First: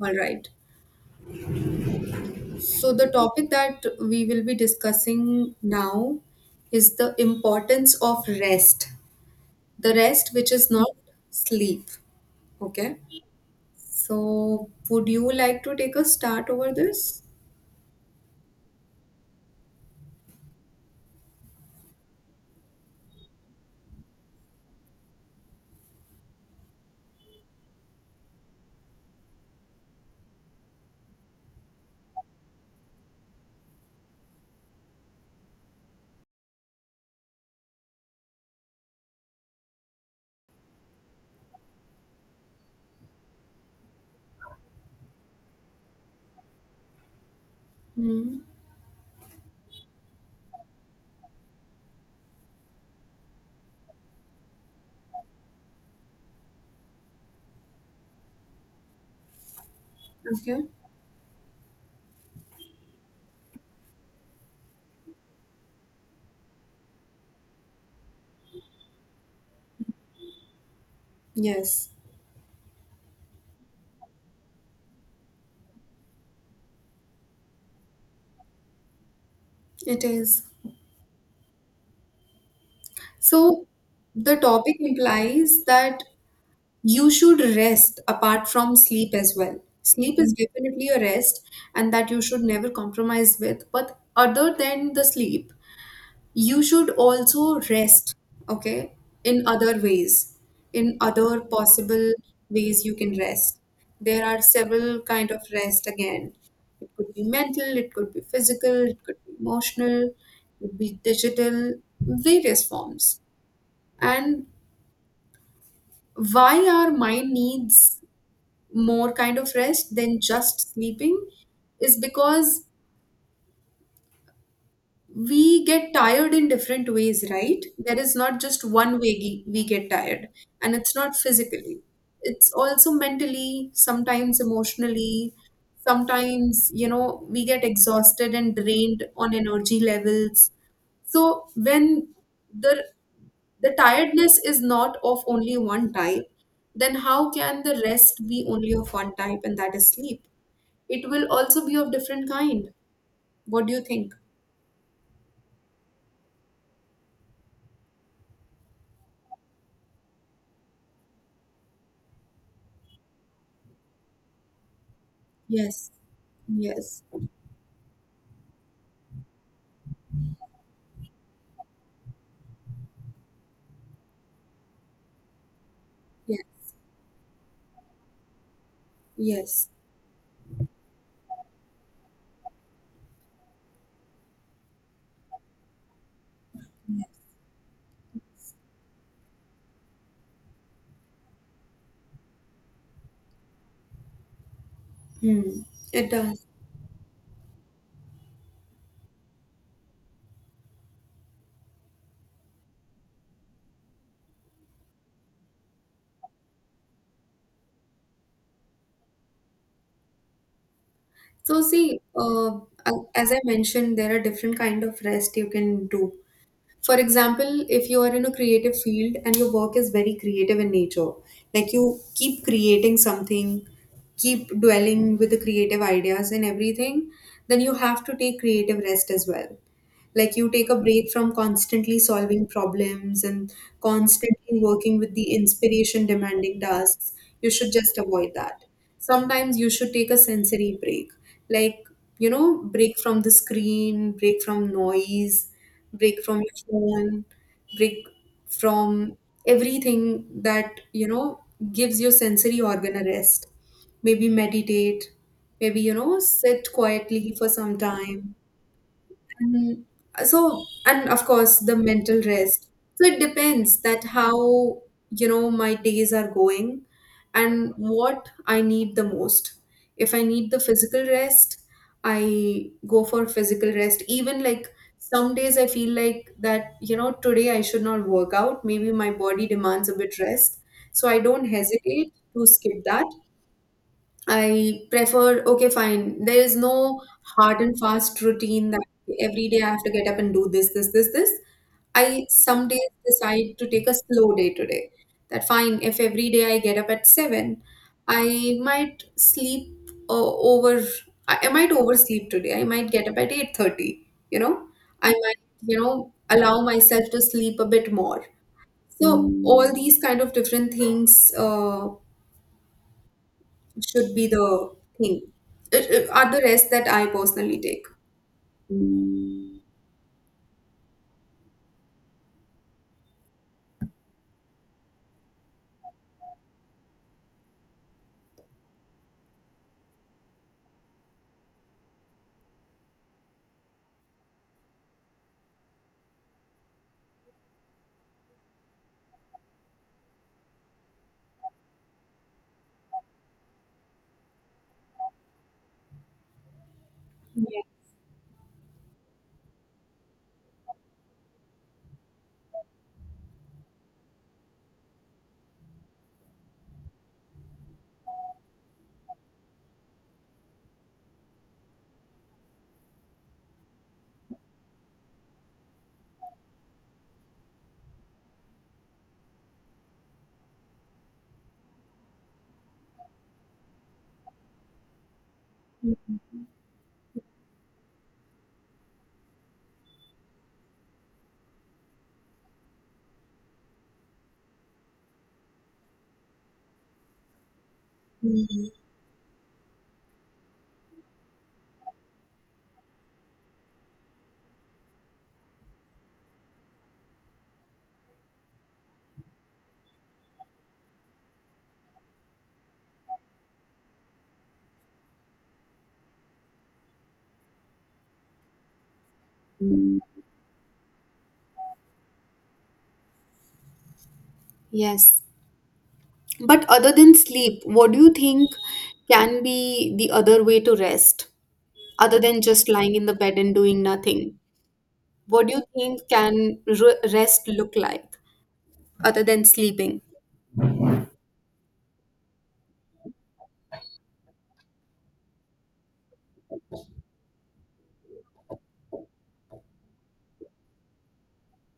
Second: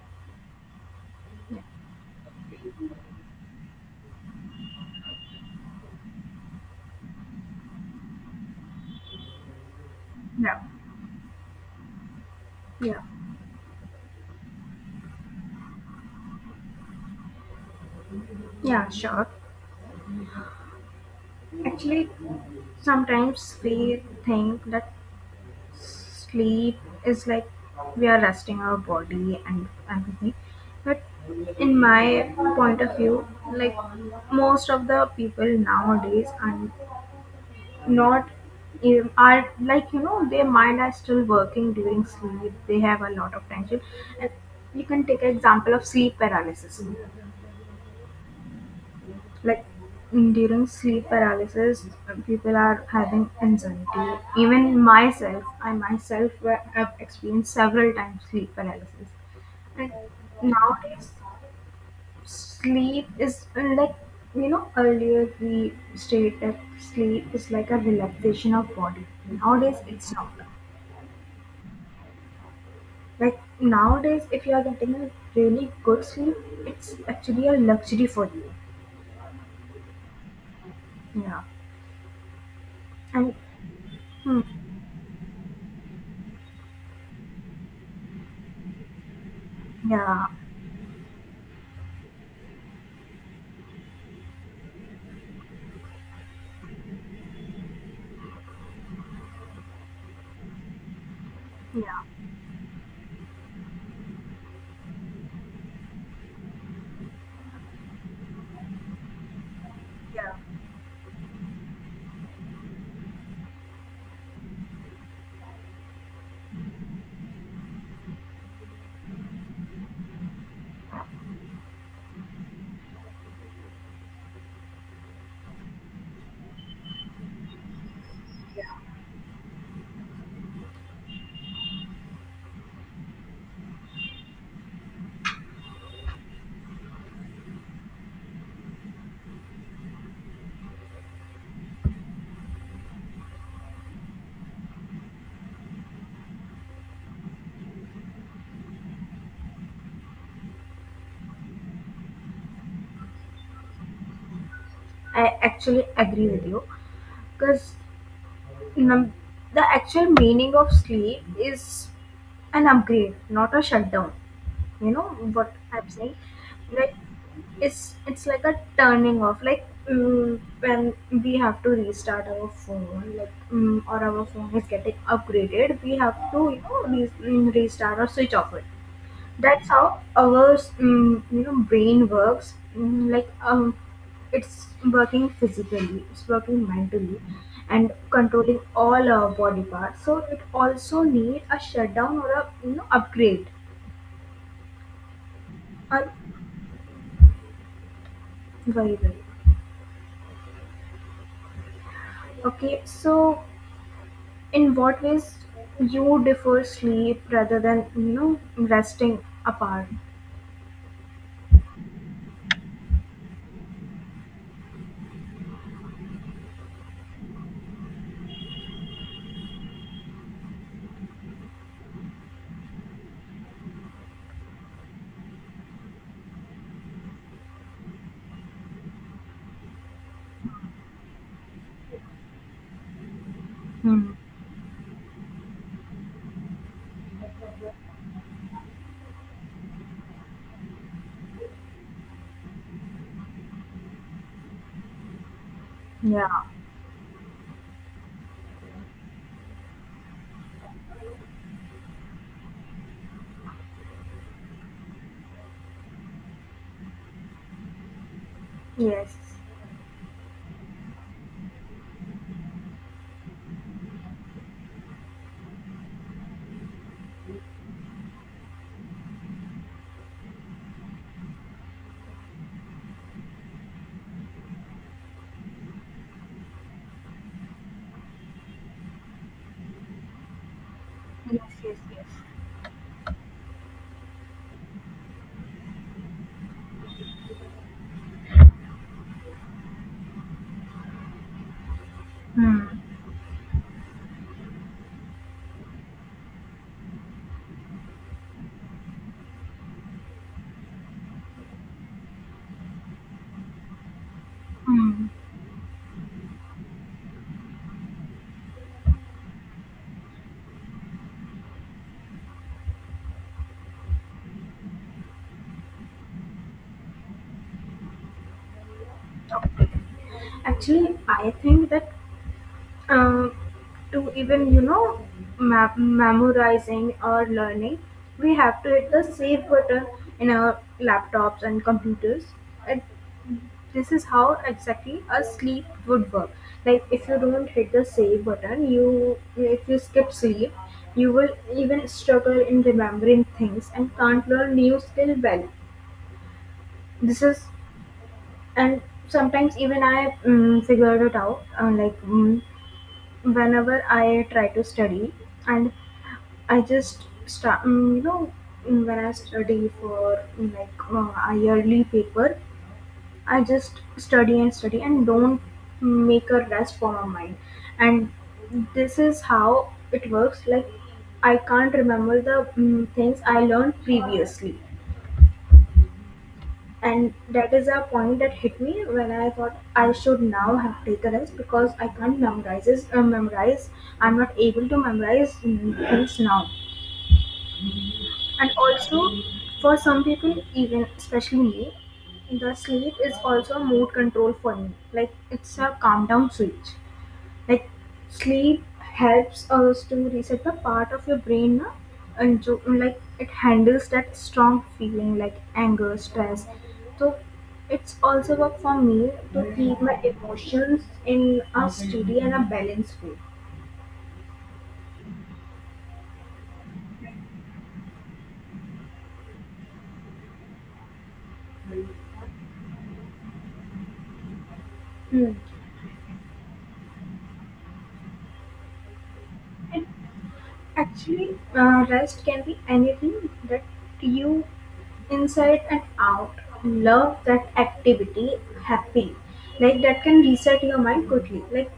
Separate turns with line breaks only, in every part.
All right. So, the topic that we will be discussing now is the importance of rest, the rest which
Yeah,
is not sleep. Okay.
yeah,
So, would you like to take a start over this?
yeah, sure. Actually, sometimes we think that sleep is like we are resting our body and everything. But in my point of view, like most of the people nowadays are not, are like their mind are still working during sleep. They have a lot of tension, and you can take an example of sleep paralysis.
Hmm.
Like during sleep paralysis people are having anxiety. Even myself, have experienced several times sleep paralysis. And
Okay.
nowadays sleep is like earlier we stated that sleep is like a relaxation of body. Nowadays it's not.
Yes,
Like nowadays if you are getting a really good sleep, it's actually a luxury for you.
it is.
Yeah. And
So, the
hmm,
topic implies that you should rest apart from sleep as well. Sleep
yeah,
is definitely a rest, and that you should never compromise with. But other than the sleep, you should also rest, okay, in other ways, in other
yeah,
possible ways you can rest. There are several kind of rest again. It could be mental, it could be physical, it could be emotional, it
yeah,
could be digital, various forms. And why our mind needs more kind of rest than just sleeping is because we get tired in different ways, right? There is not just one way we get tired, and it's not physically. It's also mentally, sometimes emotionally, sometimes, you know, we get exhausted and drained on energy levels. So when the the tiredness is not of only one type, then how can the rest be only of one type and that is sleep? It will also be of different kind. What do you think?
I actually agree with you because num- the actual meaning of sleep is an upgrade, not a shutdown. You know what I'm
Yes.
saying? Like
Yes,
it's like a turning off. Like when we have to restart our phone, like or our phone is getting upgraded, we have
yeah,
to restart or switch off it.
yes.
That's how our brain works. Like it's working physically, it's working mentally, and controlling all our body parts. So it also need a shutdown or a upgrade.
Hmm. It
Or
does.
very very okay. So in what ways you defer sleep rather than resting apart?
So see, as I mentioned, there are different kind of rest you can do. For example, if you are in a creative field and your work is very creative in nature, like you keep creating something, keep dwelling with the creative ideas and everything, then you have to take creative rest as well. Like you take a break from constantly solving problems and
Hmm.
constantly working with the inspiration demanding tasks. You should just avoid that. Sometimes you should take a sensory break, like, you know, break from the screen, break from noise, break from
Yeah.
your phone, break from everything that, you know, gives your sensory organ a rest, maybe meditate, maybe, you know, sit quietly for some time,
Yes.
and so, and of course, the mental rest. So it depends that how, you know, my days are going and what I need the most. If I need the physical rest, I go for physical rest. Even like some days I feel like that, you know, today I should not work out. Maybe my body demands a bit rest. So I
Yes.
don't
Yes. Yes.
hesitate to skip that. I prefer, okay, fine. There is no hard and fast routine that every day I have to get up and do this, this, this, this. I some
Hmm.
days decide to take a slow day today. That fine, if every day I get up at 7, I might sleep over, I might oversleep today. I might get up at 8:30, you know.
Hmm.
I might, you know, allow myself to sleep a bit more. So all these kind of different things should be the thing, are the rest that I personally take.
Okay. Actually, I think that uh, to even memorizing or learning, we have to hit the save button in our laptops and computers. And this is how exactly a sleep would work. Like if you don't hit the save button, you if you skip sleep, you will even struggle in remembering things and can't learn new skill well. This is.
Yeah.
And sometimes even I figured it out. Whenever I try to study, and I just start, when I study for like a yearly paper, I just study and study and don't make a rest for my mind. And this is how it works. Like I can't remember the things I learned previously, and that is a point that hit me when I thought I should now have taken it because I can't memorize this, memorize. I'm not able to memorize things now, and
Mhm.
also for some people, even especially me, the sleep is also a mood control for me. Like it's a calm down switch. Like sleep helps us to reset the part of your brain na? And jo, like it handles that strong feeling like anger, stress. So it's also work for me to keep my emotions in a steady and a balanced way.
Yes. But other than sleep, what do you think can be the other way to rest, other than just lying in the bed and doing nothing?
Hmm.
What do you think can rest look like other than sleeping?
Actually, rest can be anything that you inside and out love that activity happily. Like that can reset your mind quickly. Like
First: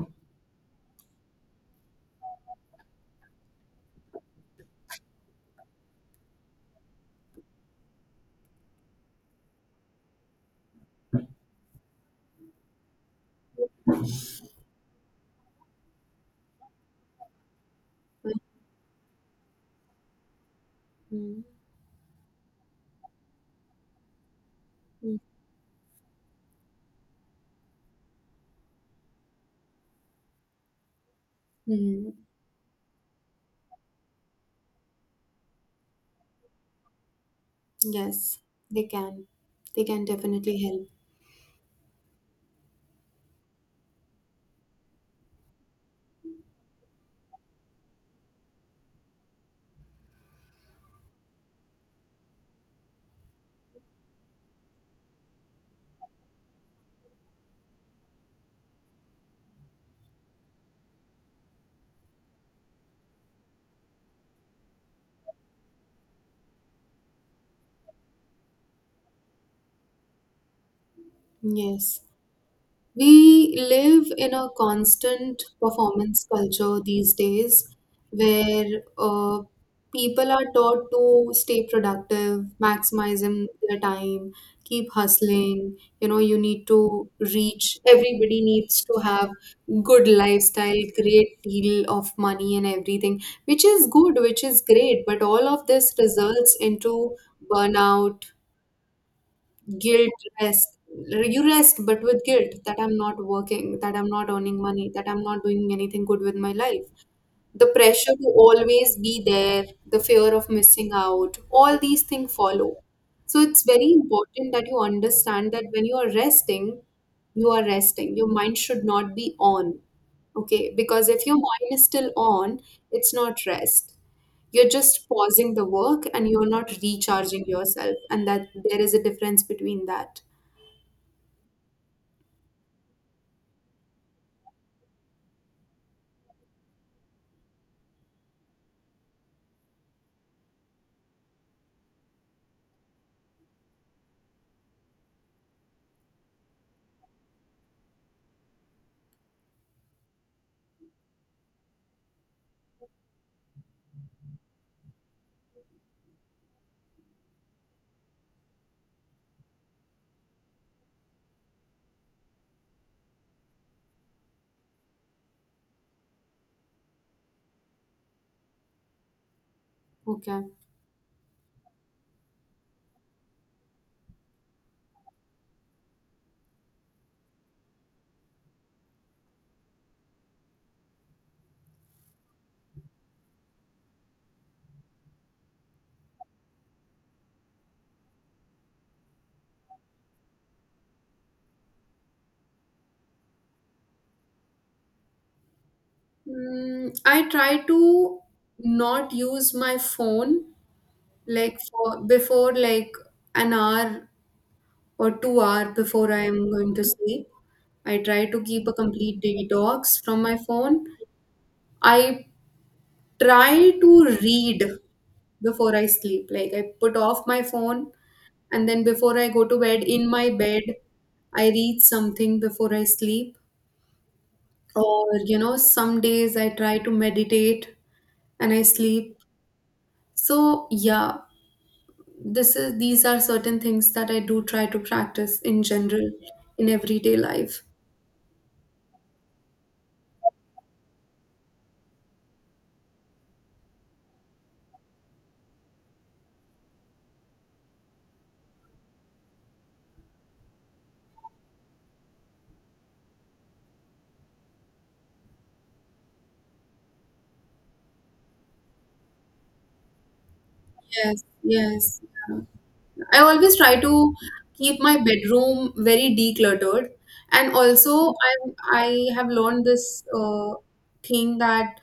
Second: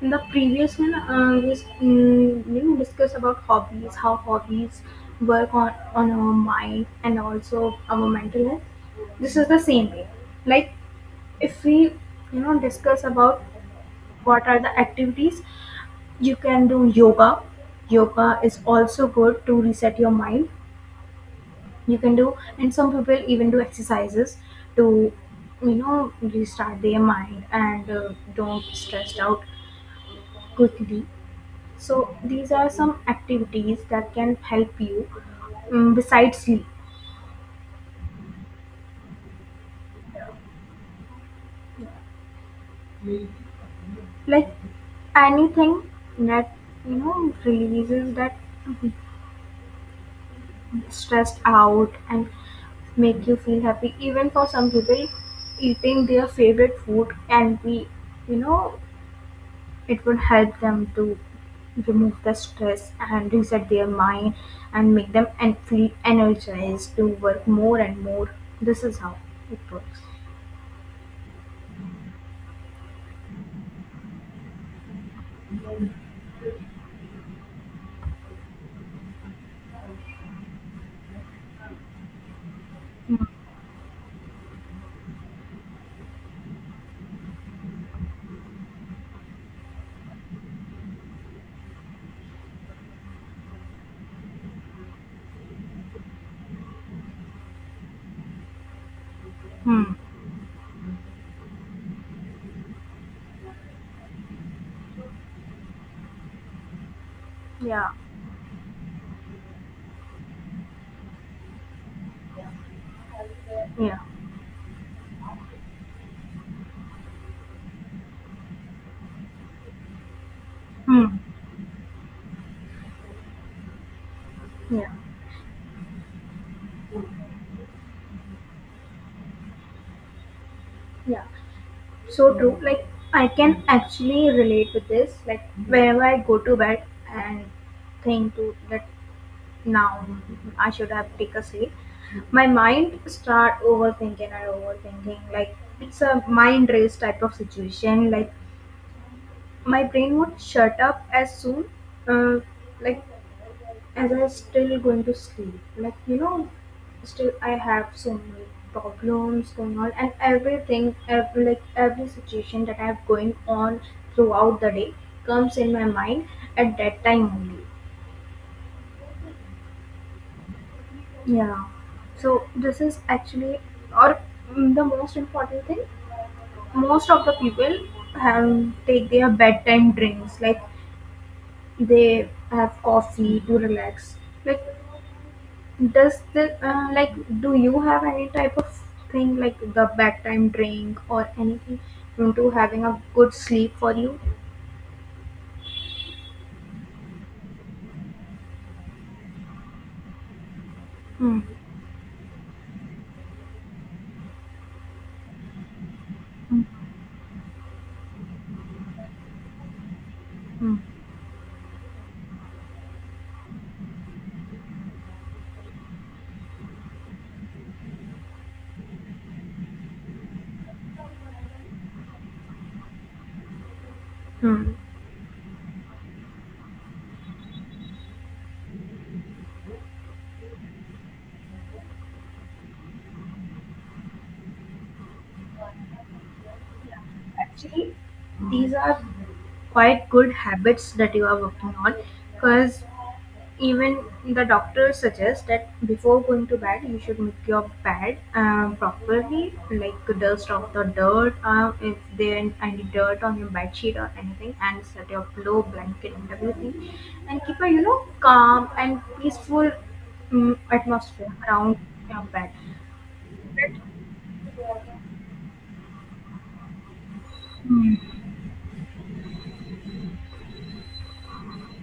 in the previous one, we discuss about hobbies, how hobbies work on our mind and also our mental health. This is the same way. Like if we discuss about what are the activities, you can do yoga. Yoga is also good to reset your mind.
Mm.
You can do, and some people even do exercises to,
Mm.
restart their mind and don't stressed out quickly.
Mm.
So these are some activities that can help you besides sleep.
Yes, they can. They can definitely help.
Like anything that releases that stressed out and make you feel happy. Even for some people, eating their favorite food can be, you know, it would help them to remove the stress and reset their mind and make them and feel energized to work more and more. This is how it works.
Yes. We live in a constant performance culture these days where people are taught to stay productive, maximizing their time, keep hustling. You know, you need to reach, everybody needs to have good lifestyle, great deal of money and everything, which is good, which is great, but all of this results into burnout,
Hmm.
guilt rest. You rest but with guilt that I'm not working, that I'm not earning money, that I'm not doing anything good with my life, the
Yeah.
pressure to always be there, the fear of missing out, all these things follow. So it's very
Yeah.
important that you understand that when you are resting, you are resting. Your mind should not be on. Okay, because
Hmm.
if your mind is still on, it's not rest. You're
Yeah.
just pausing the work and you're not recharging yourself, and that there is a difference between that.
Yeah. So true. Like I can actually relate with this. Like whenever I go to bed and think to that now I should have take a seat. My mind start overthinking and overthinking. Like it's a mind race type of situation. Like my brain would shut up as soon, uh, like as I still going to sleep. Like still I have so many problems going on and everything, every situation that I have going on throughout the day comes in my mind at that time only.
Okay.
Yeah. So this is actually, or the most important thing, most of the people have take their bedtime drinks. Like they have coffee to relax. Like does the like do you have any type of thing like the bedtime drink or anything into having a good sleep for you?
I try to not use my phone
Hmm.
like for before like an hour or 2 hour before I am
Hmm.
going to sleep. I try to keep a complete detox from my
Hmm.
phone. I try to read before I sleep. Like I put off my phone and then before I go to bed in my bed, I read something before I sleep.
Hmm.
Or, you know, some days I try to meditate and I sleep. So yeah, this is these are certain things that I do try to practice in general in everyday life.
Actually, these are quite good habits that you are working on because even the doctor suggests that before going to bed you should make your bed properly, like dust off the dirt, if there are any dirt on your bed sheet or anything, and set your pillow blanket and everything, and keep a calm and peaceful
Yes,
atmosphere around
yes,
your
yeah.
bed.
I always try
But-.
to keep my bedroom very decluttered, and
Hmm,
also I I have learned this thing that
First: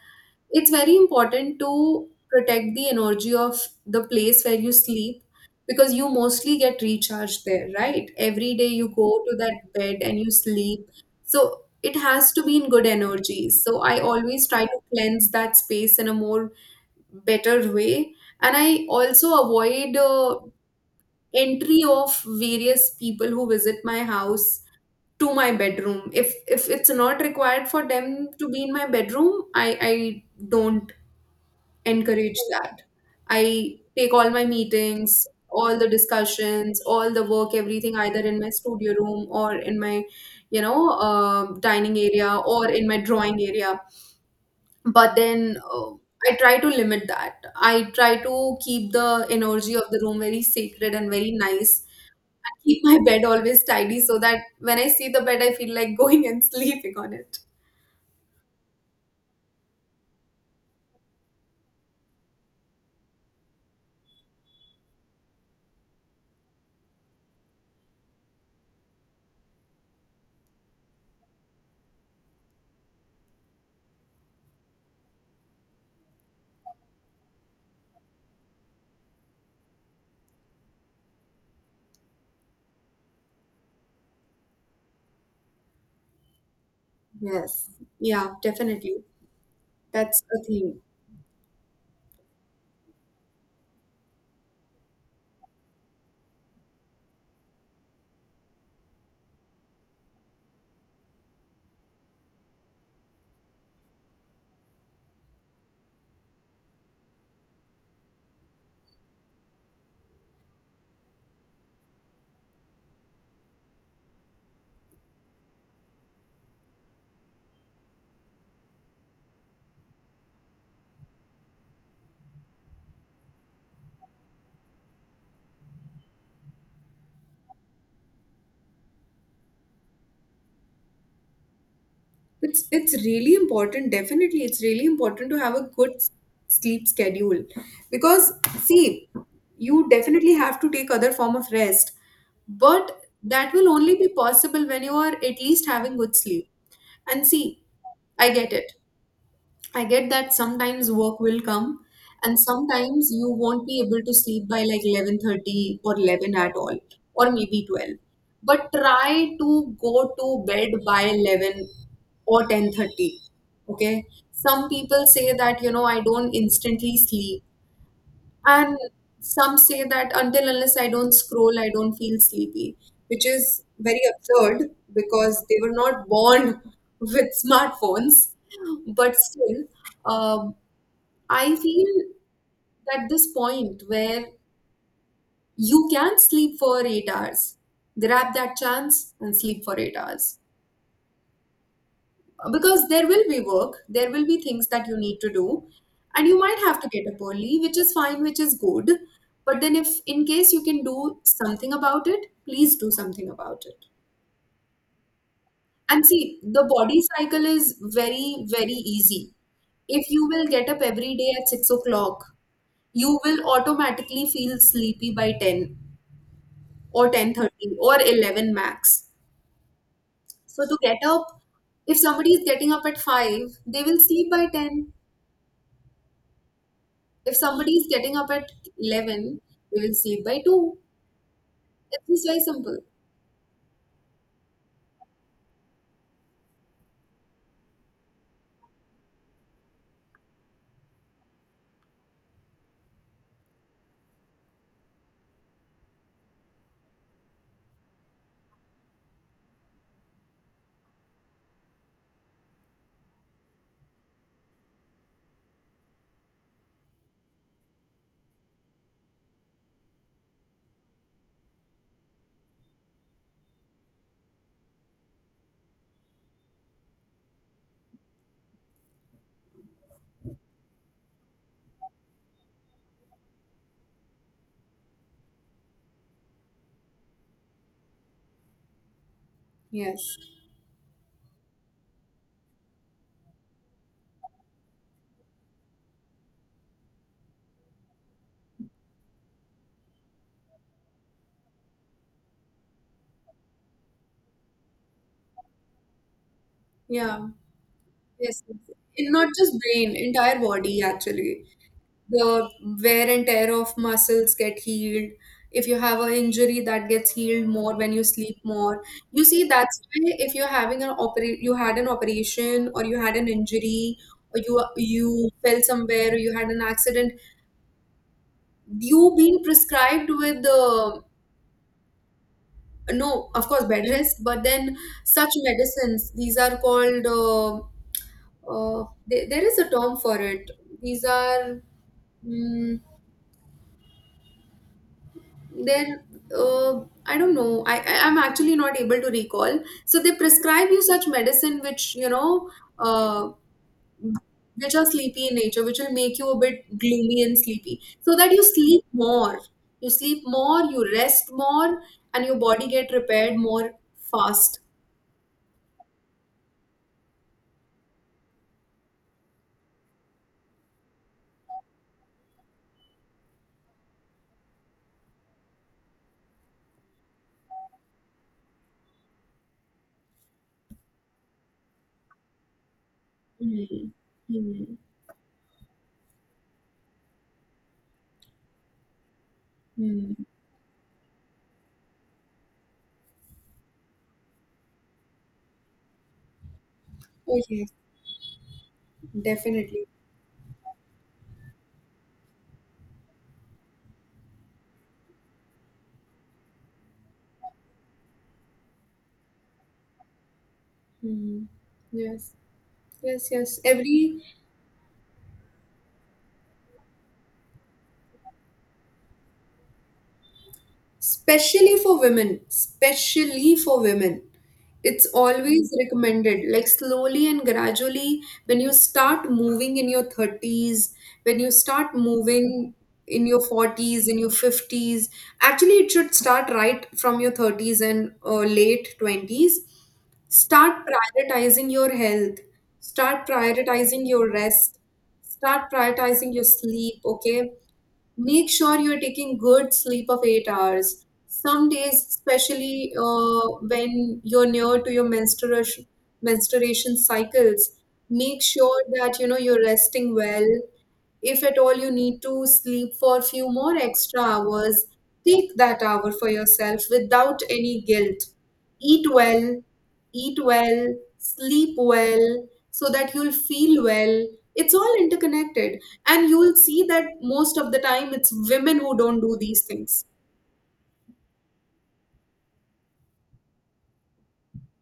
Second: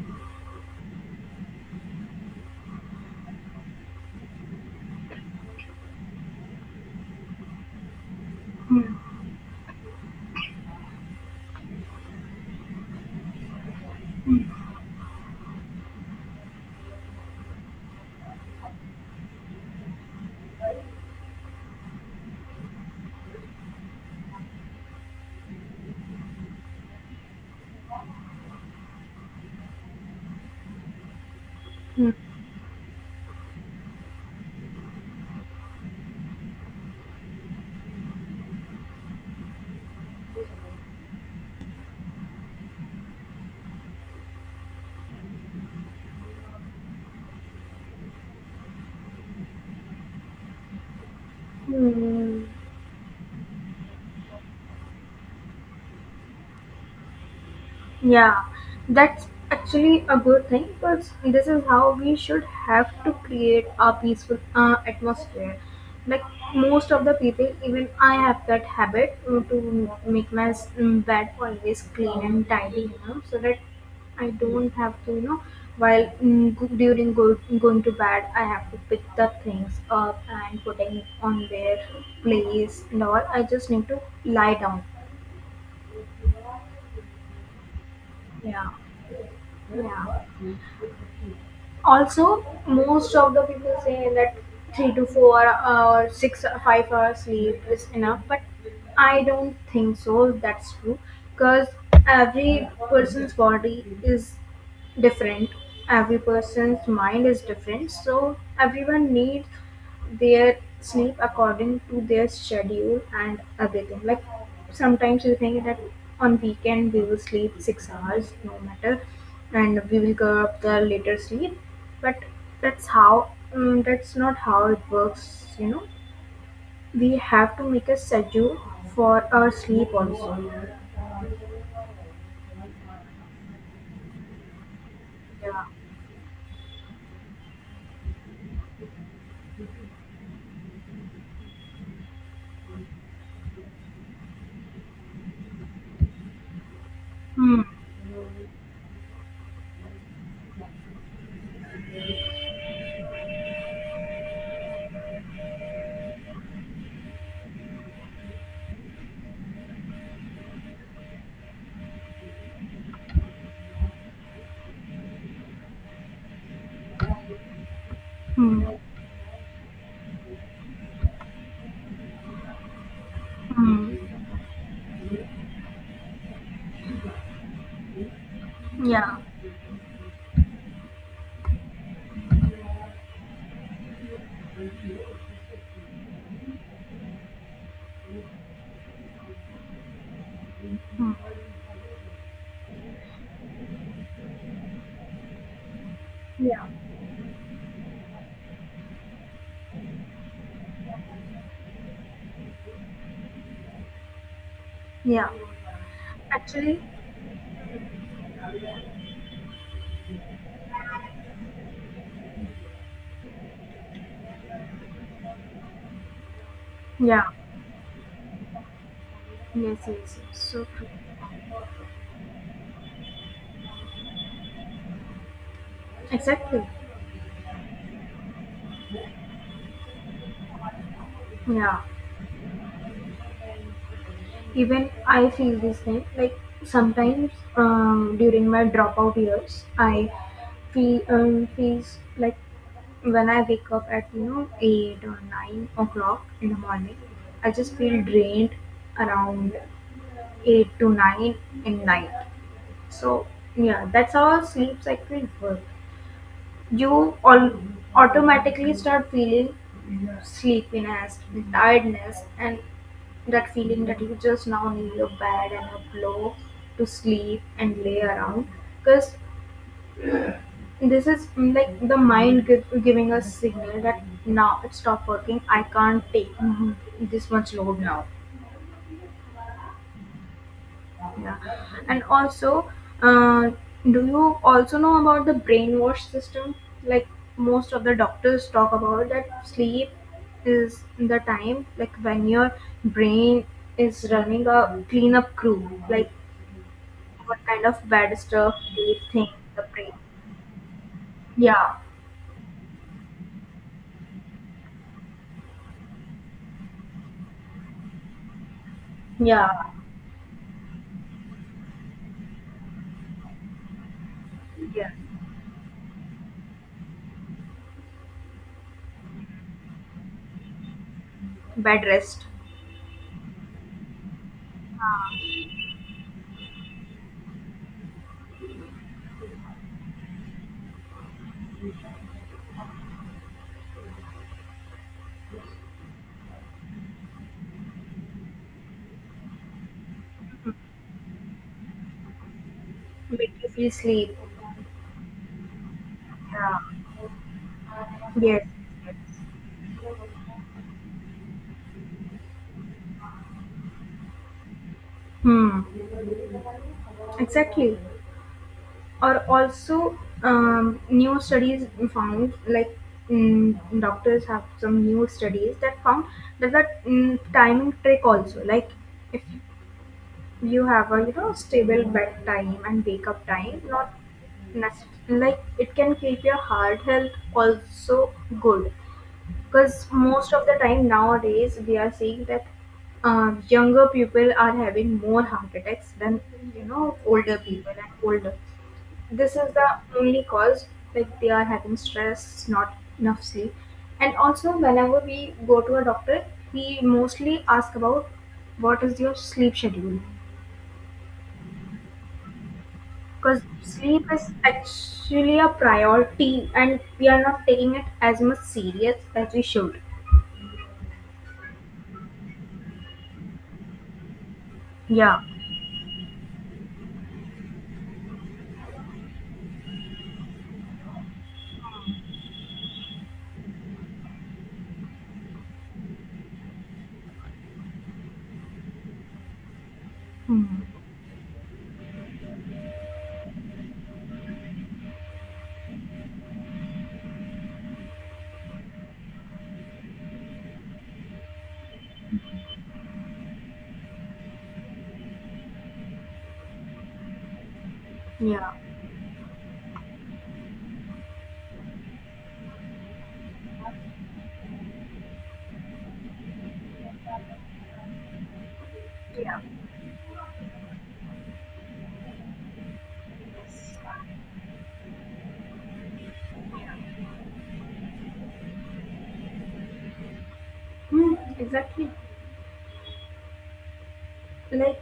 it's very important to protect the energy of the place where you sleep because you mostly get recharged there, right? Every day
hmm,
you go to that bed and you sleep. So it has to be in good energy. So I always try to cleanse that space in a more better way. And I also avoid entry of various people who visit my house to my bedroom. If it's not required for them to be in my bedroom, I don't
hmm,
encourage that. I take all my meetings, all the discussions, all the work, everything either in my studio room or in my, you know, dining area or in my drawing area. But then I try to limit that. I try to keep the energy of the room very sacred and very nice.
hmm.
I keep my bed always tidy so that when I see the bed, I feel like going and sleeping on it.
Yeah, that's actually a good thing because this is how we should have to create a peaceful atmosphere. Like most of the people, even I have that habit to make my bed always clean and tidy, you know, so that I don't have to, you know, while going to bed, I have to pick the things up and putting it on their place and all. I just need to lie down.
Yes. Yeah,
Yeah,
definitely. That's
yeah.
the thing.
Also, most of the people say that 3 to 4 or 6 or 5 hours sleep is enough, but I don't think so. That's true because every person's body is different, every person's mind is different, so everyone needs they sleep according to their schedule and everything. Like sometimes we think that on weekend we will sleep 6 hours, no matter, and we will go up the later sleep. But that's not how it works. We have to make a schedule for our sleep also.
It's really important. Definitely, it's really important to have a
Yeah.
good sleep schedule because see, you definitely have to take other form of rest, but that will only be possible when you are at least having good sleep. And
Hmm.
see, I get it. I get that sometimes work will come and sometimes you won't be able to sleep by like 11:30 or 11 at all or maybe 12. But try to go to bed by 11 or 10:30. Okay? Some people say that you know I don't instantly sleep,
Hmm.
and some say that until unless I don't scroll, I don't feel sleepy, which is very
Hmm.
absurd because they were not born with smartphones. But
Yeah.
still, um, I feel that this point where you can sleep for 8 hours, grab that chance and sleep for 8 hours,
Hmm.
because there will be work, there will be things that you need to do and you might
Yeah.
have to get up early, which is fine, which is good, but then if in case you can do something about it, please do something about it.
Yeah.
And see, the
Actually,
body cycle is very very easy. If you will get up every day at 6 o'clock, you will automatically feel sleepy by 10 or
yeah.
10:30 or 11 max.
Yes, yes. Yes.
So
So
to
true.
get up, if somebody is getting up at 5, they will sleep by 10.
Exactly.
If somebody is getting up at 11, they will sleep by 2.
Yeah,
It's just very simple.
even I feel the same. Like sometimes during my dropout years, I feel feels like when I wake up at 8 or 9 o'clock in the morning, I just feel drained around 8 to 9 in night. So yeah, that's how our sleep cycle works. You all automatically start feeling sleepiness, tiredness, and that feeling that you just now need a bed and a pillow to sleep and lay around. Because this is like the mind giving us signal that now it stopped working. I can't take this much load now.
Yes.
Yeah. And also, uh, do you also know about the brainwash system? Like most of the doctors talk about that sleep is the time like when your brain is running a cleanup crew, like
Yeah.
what kind of bad
Yes,
stuff
yes.
do you
And not
think
just
the brain?
brain, entire body actually.
Yeah,
The wear and tear of muscles get healed. If you have an injury that gets healed more when you sleep more. You see,
yeah,
that's why if you're having an operate, you had an operation or you had an injury or
yeah.
you fell somewhere or you had an accident, you being prescribed with the,
Bad rest.
no, of course, bed rest, but then
Uh,
such medicines, these are called there there is a term for it. These are mm, they're I don't know. I'm actually not able to recall. So they prescribe you such medicine which, you know, uh,
Make you feel sleep.
which are sleepy in nature, which will make you a
Yeah.
bit gloomy and sleepy so that you
Yes.
sleep more. You sleep more, you rest more, and your body get repaired more fast.
Hmm. Exactly. Or also, new studies found, like doctors have some new studies that found there's a timing trick also. Like if you have a stable bedtime and wake up time,
Mhm.
not
Mhm.
like it can keep your heart health also good, because
Mm.
most of the time nowadays we are seeing that younger people are having more heart attacks than older
Oh yes,
people and older, this is the
definitely.
only cause, like they are having stress, not enough sleep, and also whenever we go to a doctor he mostly ask about what is your sleep schedule,
Mm. Yes, yes,
because
yes.
sleep
Every—
is actually a priority and we are not taking it as much serious as we should.
Especially for women, especially for women. It's
Yeah.
always recommended, like slowly and gradually, when you start moving in your 30s, when you start moving in your 40s, in your 50s, actually, it should start right from your 30s and late 20s.
Hmm.
Start prioritizing your health, start prioritizing your rest, start prioritizing your sleep, okay? Make sure you're taking good sleep of 8 hours. Some days, especially when you're near to your menstruation cycles, make
Yeah,
sure that you know you're resting well. If at all you need to sleep for a few more extra hours, take that hour for yourself without any guilt. Eat
yeah.
well, eat well, sleep well, so that you'll feel well. It's all interconnected. And you'll see that most of the time it's women who don't do these things.
Hmm, exactly. Like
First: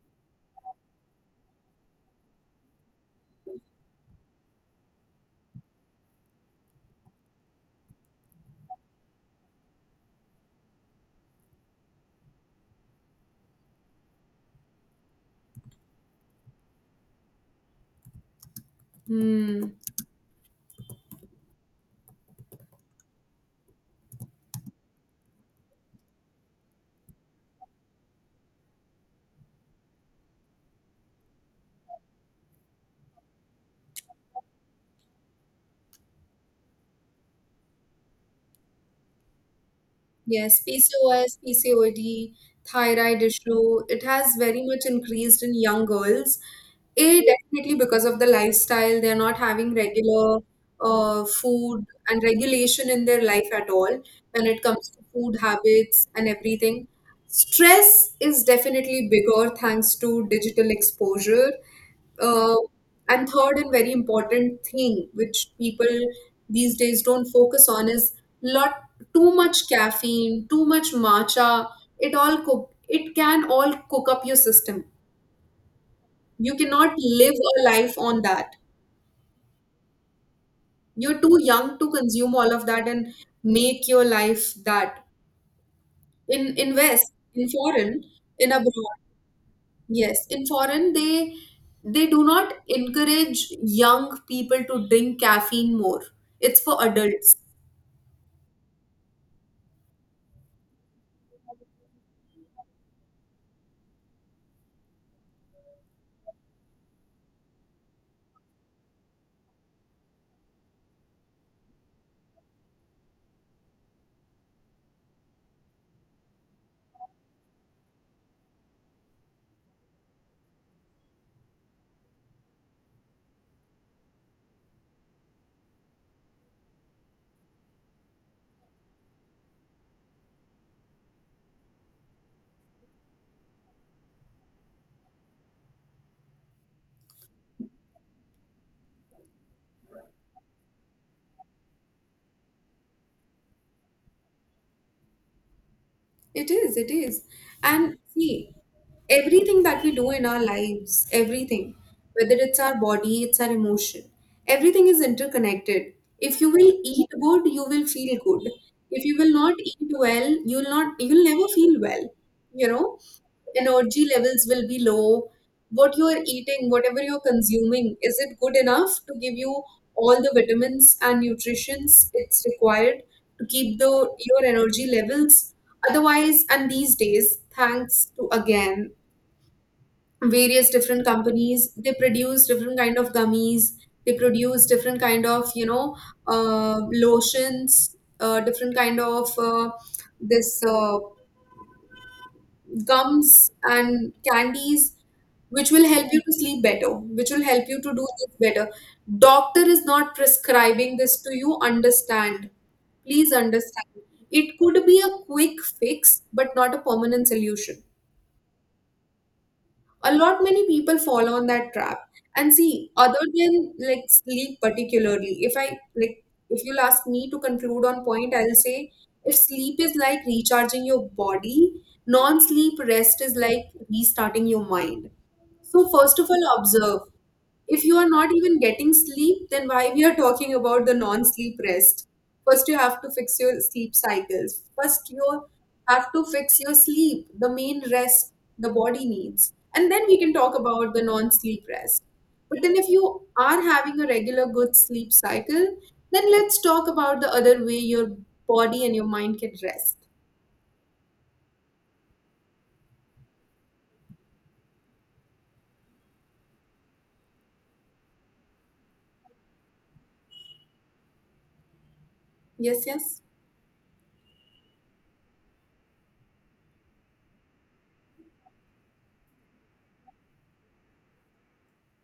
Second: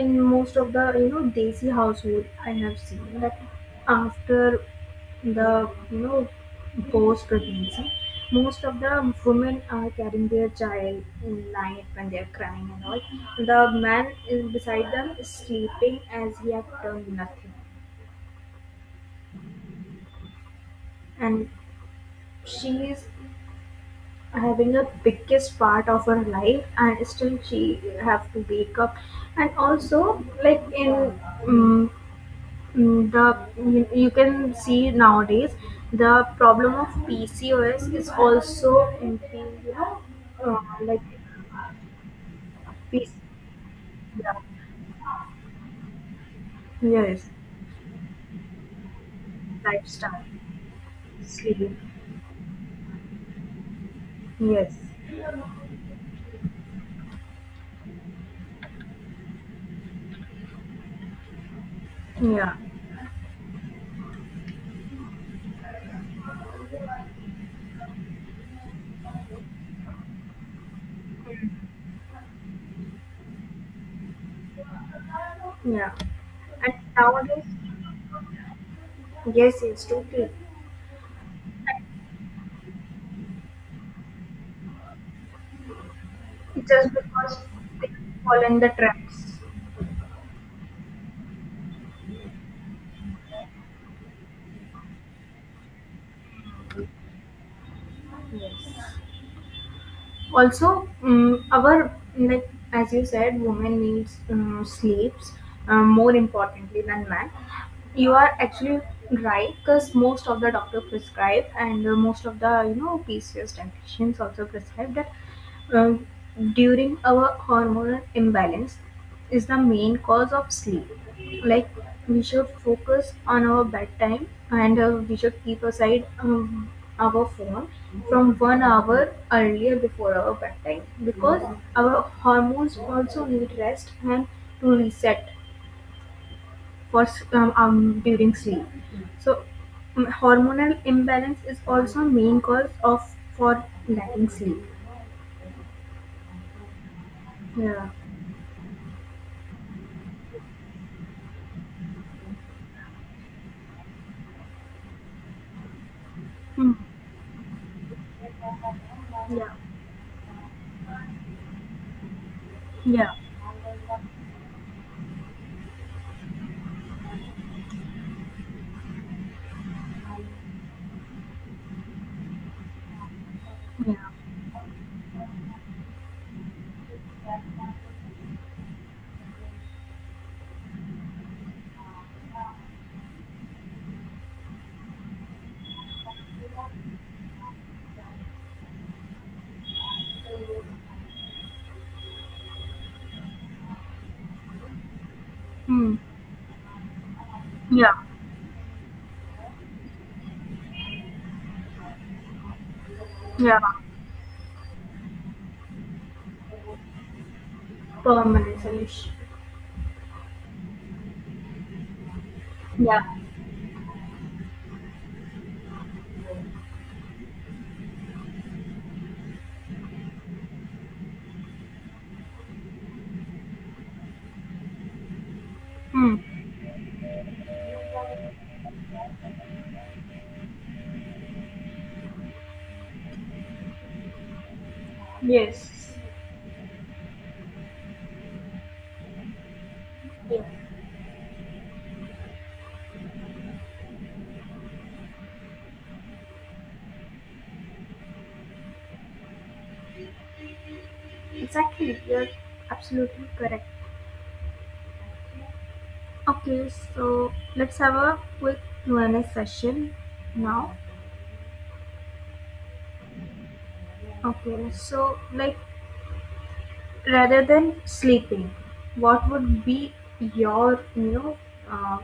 in most of the desi household I have seen that after the post pregnancy most of the women are carrying their child in night when they are crying and all, the man is beside them is sleeping as he had done nothing,
Hmm.
and she is having the biggest part of her life and still she have to wake up. And also like in um, Mm, the you, can see nowadays the problem of PCOS is also MP, you know,
Yes,
like
PCOS, PCOD,
PC,
thyroid issue, it
yeah,
has very much increased in young girls. A,
yes,
definitely because of the lifestyle, they're not having
lifestyle,
regular
sleep,
food and regulation in their life at all when it
yes,
comes to food habits and everything. Stress is definitely bigger thanks to digital exposure.
yeah,
Uh. And third and very important thing which people these days don't focus on is lot too much caffeine, too much matcha. It can all cook up your system.
yeah,
You
and
cannot live
nowadays,
a life on that.
yes, yes, totally,
You're too young to consume all of that and make your life that. In
just
invest
because
in
they
foreign,
fall
in
in the
abroad.
traps,
Yes. In foreign they do not encourage young people to drink caffeine more. It's for adults.
yes. Also our, like as you said, women needs sleeps more importantly than men. You are actually right because most of the doctor prescribe, and most of the PCOS dietitians also prescribe that um, during our hormonal imbalance is the main cause of sleep. Like we should focus on our bedtime and we should keep aside our phone from 1 hour earlier before our bedtime because our hormones also need rest and to reset for during sleep. So hormonal imbalance is also main cause of for lacking sleep.
It is, it is.
Yeah.
And see, everything that we do in our lives, everything, whether it's our body, it's our emotion, everything is interconnected. If you will
Hmm.
eat good, you will feel good. If you will
Yeah.
not eat well, you'll never feel well. You know,
Yeah.
energy levels will be low. What you are eating, whatever you're consuming, is it good enough to give you all the vitamins and nutritions it's required to keep the
Yeah.
your energy levels? Otherwise, and these days, thanks to again various different companies, they produce different kind of gummies, they produce different kind of lotions, different kind of this. Gums and candies which will
Hmm.
help you to sleep better, which will help you
Yeah.
to do this better. Doctor is not prescribing this to you, understand. Please
Yeah.
understand. It could be a quick fix, but not a permanent solution.
Permanent solution.
A lot many people fall on that trap. And see,
Yeah.
other than like sleep particularly, if I like if you'll ask me to conclude on point, I'll say if sleep is like recharging your body, non-sleep rest is like restarting your mind. So
Hmm.
first of all, observe, if you are not even getting sleep, then why we are talking about the non-sleep rest? First, you have to fix your sleep cycles. First, you
Yes.
have to fix your sleep, the main rest the body needs. And then we can
Yeah.
talk about the non-sleep rest. But then if you are having a regular good sleep cycle, then let's talk about the other way your body and your mind can rest.
Exactly. You're absolutely correct. Okay, so let's have a quick Q&A session now.
Yes, yes.
Okay, so like rather than sleeping, what would be your uh,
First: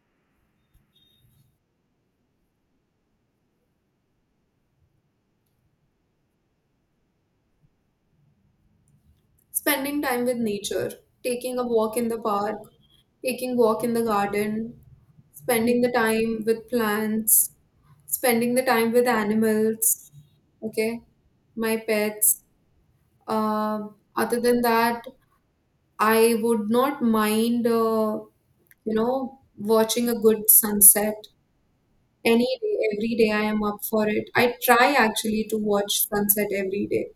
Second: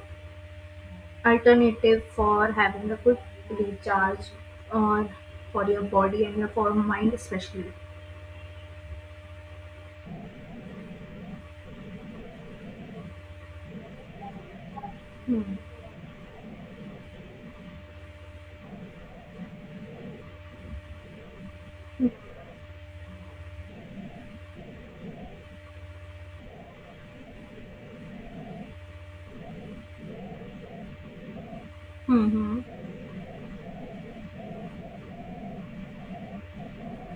alternative for having a good recharge on for your body and your for mind especially?
Spending time with nature, taking a walk in the park, taking walk in the garden,
Hmm.
spending the time with plants, spending the time with animals, okay, my pets. Um, other than that, I would not mind, you know, watching a good sunset any
Hmm.
day. Every day I am up for it. I try actually to watch sunset every day,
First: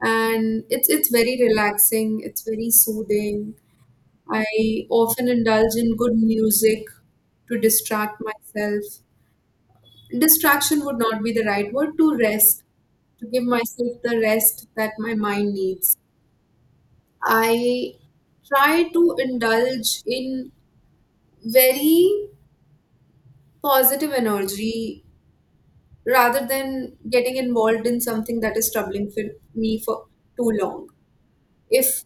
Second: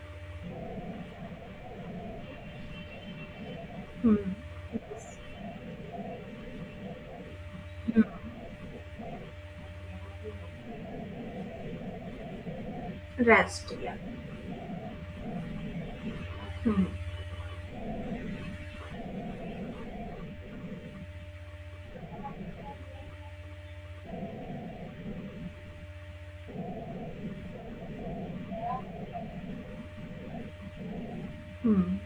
and it's very relaxing. It's very soothing.
Hmm.
I
Yes.
often indulge in good music to
Hmm.
distract myself. Distraction would not be the right word, to rest, to give
Rest, yeah.
myself the rest that my mind needs.
Hmm.
I try to indulge in very positive energy rather than getting involved in something that is troubling for me for too long. If
Hmm.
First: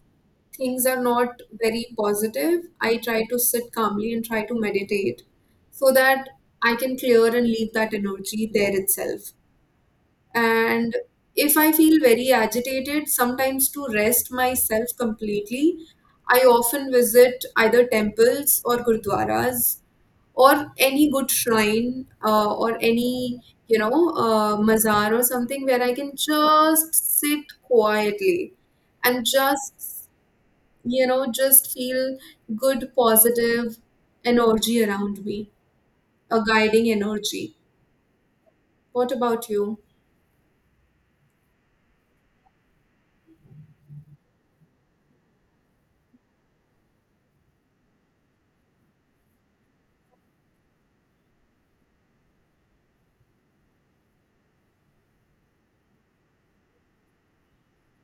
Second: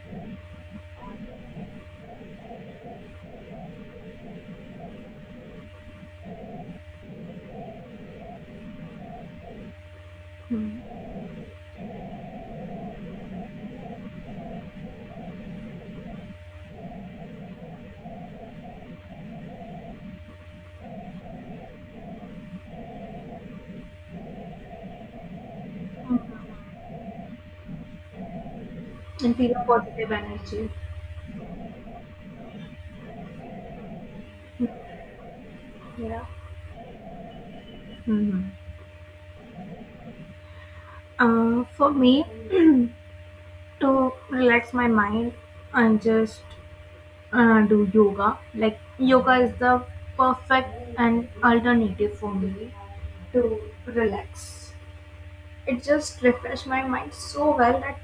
things are not very positive, I try to sit calmly and try to meditate so that I can clear and leave that energy there itself. And
Hmm.
if I feel very agitated, sometimes to rest myself completely, I often visit either temples or gurdwaras or any good shrine, or any mazar or something where I can just sit quietly and
And feel a
just
positive energy.
you know, just feel good, positive energy around me,
Yeah.
a guiding energy.
Hmm.
What about you?
For me, to relax my mind and just do yoga. Like yoga is the perfect and alternative for me to relax. It just refreshed my mind so well that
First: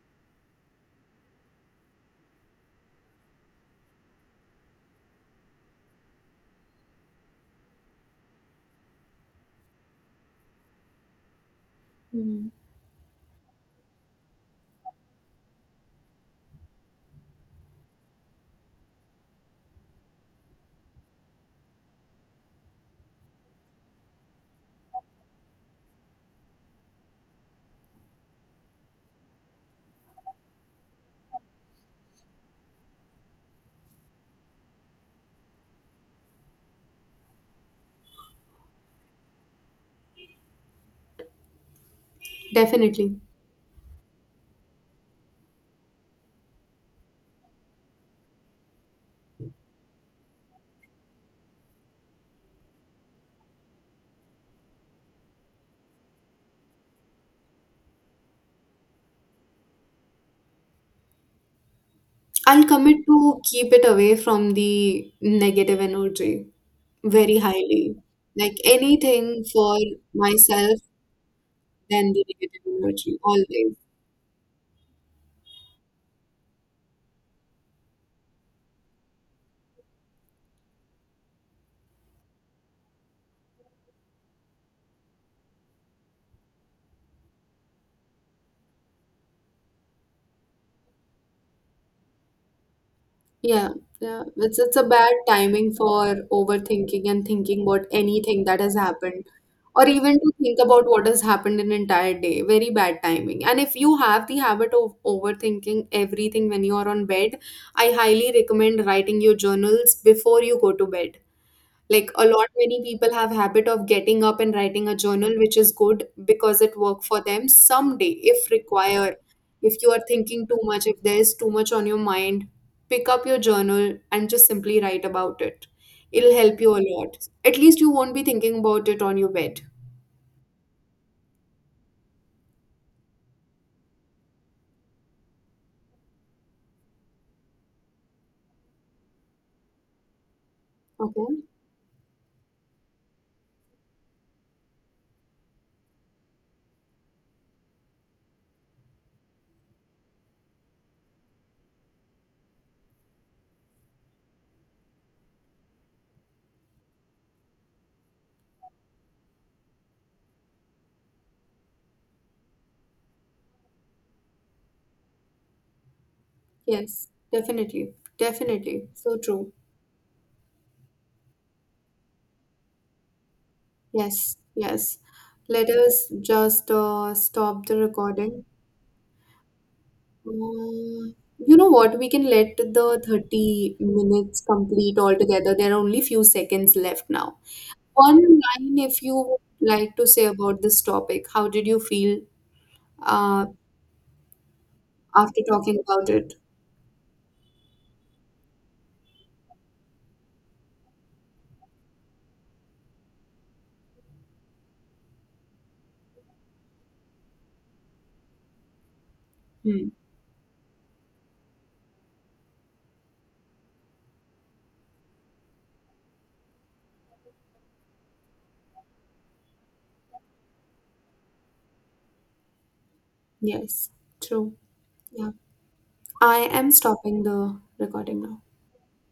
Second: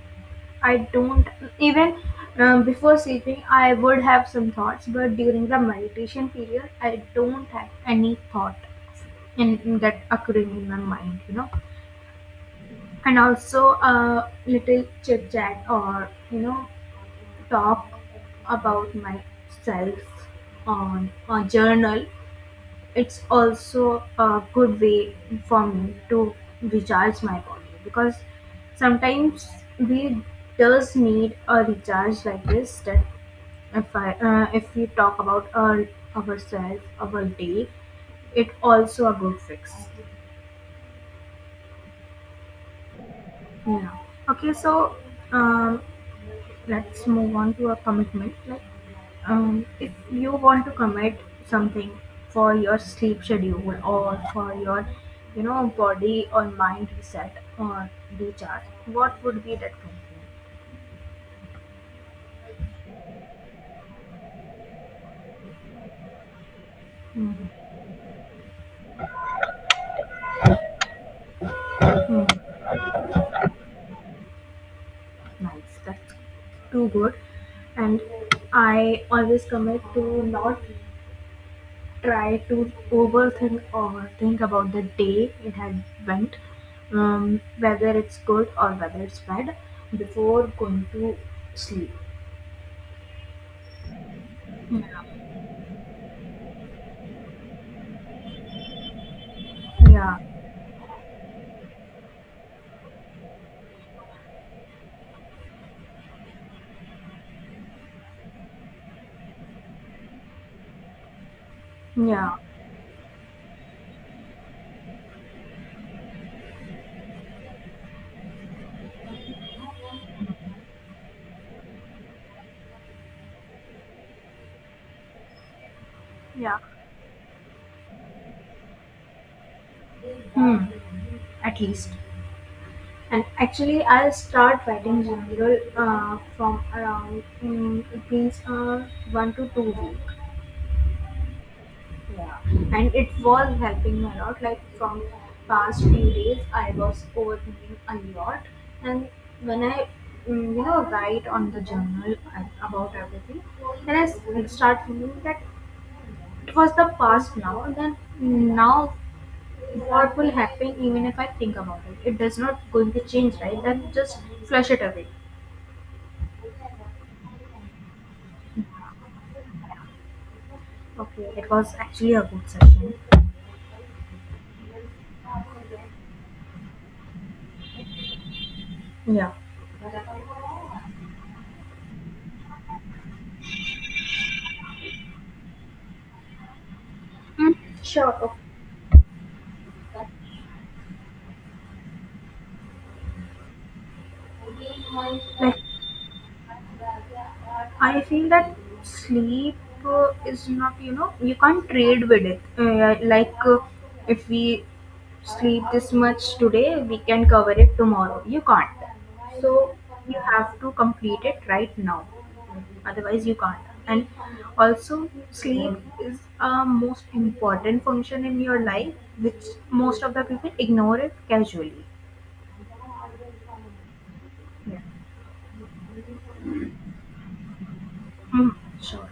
I don't even, before sleeping I would have some thoughts, but during the meditation period I don't have any thought in that occurring in my mind.
Hmm.
And also a little chit chat or talk about myself on a journal, it's also a good way for me to recharge my body because sometimes we does need a recharge like this, that if we talk about ourselves our day, it also a good fix.
Definitely.
Yeah. Okay, so um let's move on to a commitment. Like, if you want to commit something for your sleep schedule or for your, body or mind reset or recharge, what would be that
I'll commit to keep it away from the negative energy very
commitment?
highly. Like anything for myself than the
Hmm.
negative energy, always.
Nice. That's too good. And I always commit to not try to overthink or think about the day it had went, whether it's good or whether it's bad, before going to sleep.
Yeah, yeah. It's a bad timing for overthinking and thinking about anything that has happened, or even
Yeah,
to think about what has happened in entire day. Very bad timing. And if you have the habit of overthinking everything when you are on bed, I highly recommend writing your journals before you go to bed. Like a
yeah,
lot many people have habit of getting up and writing a journal, which is good because it work for them someday if require. If you are thinking too much, if there is too much on your mind, pick up your journal and just simply write about it. It'll
yeah.
help you a lot. At least you won't be thinking about it on your bed.
Hmm. At least. And actually, I'll start writing general from around, it means, 1 to 2 week.
Okay.
Yeah, and it was helping me a lot. Like from past few days, I was overthinking a lot, and when I, write on the journal about everything, then I start thinking that it was the past now, and then now what will happen even if I think about it? It does not going to change, right? Then just flush it away.
Yes, definitely. Definitely, so true.
Okay, it was actually a good session.
Yes, yes, let us just stop the recording.
Yeah.
Mm, you know what? We can let the 30 minutes complete altogether. There are only few seconds left now.
Mm,
One
sure.
line, if you would like to say about this topic, how did you feel uh,
Okay.
after
Like
talking about it?
I feel that sleep is not, you can't trade with it. Like if we sleep this much today, we can cover it tomorrow. You can't. So
Hmm.
you have to complete it right now. Otherwise, you can't. And also, sleep is a most important function in your life, which most of the people ignore it casually.
Yes, true.
Yeah.
Yeah. I am stopping the recording now.
Hmm. Sure.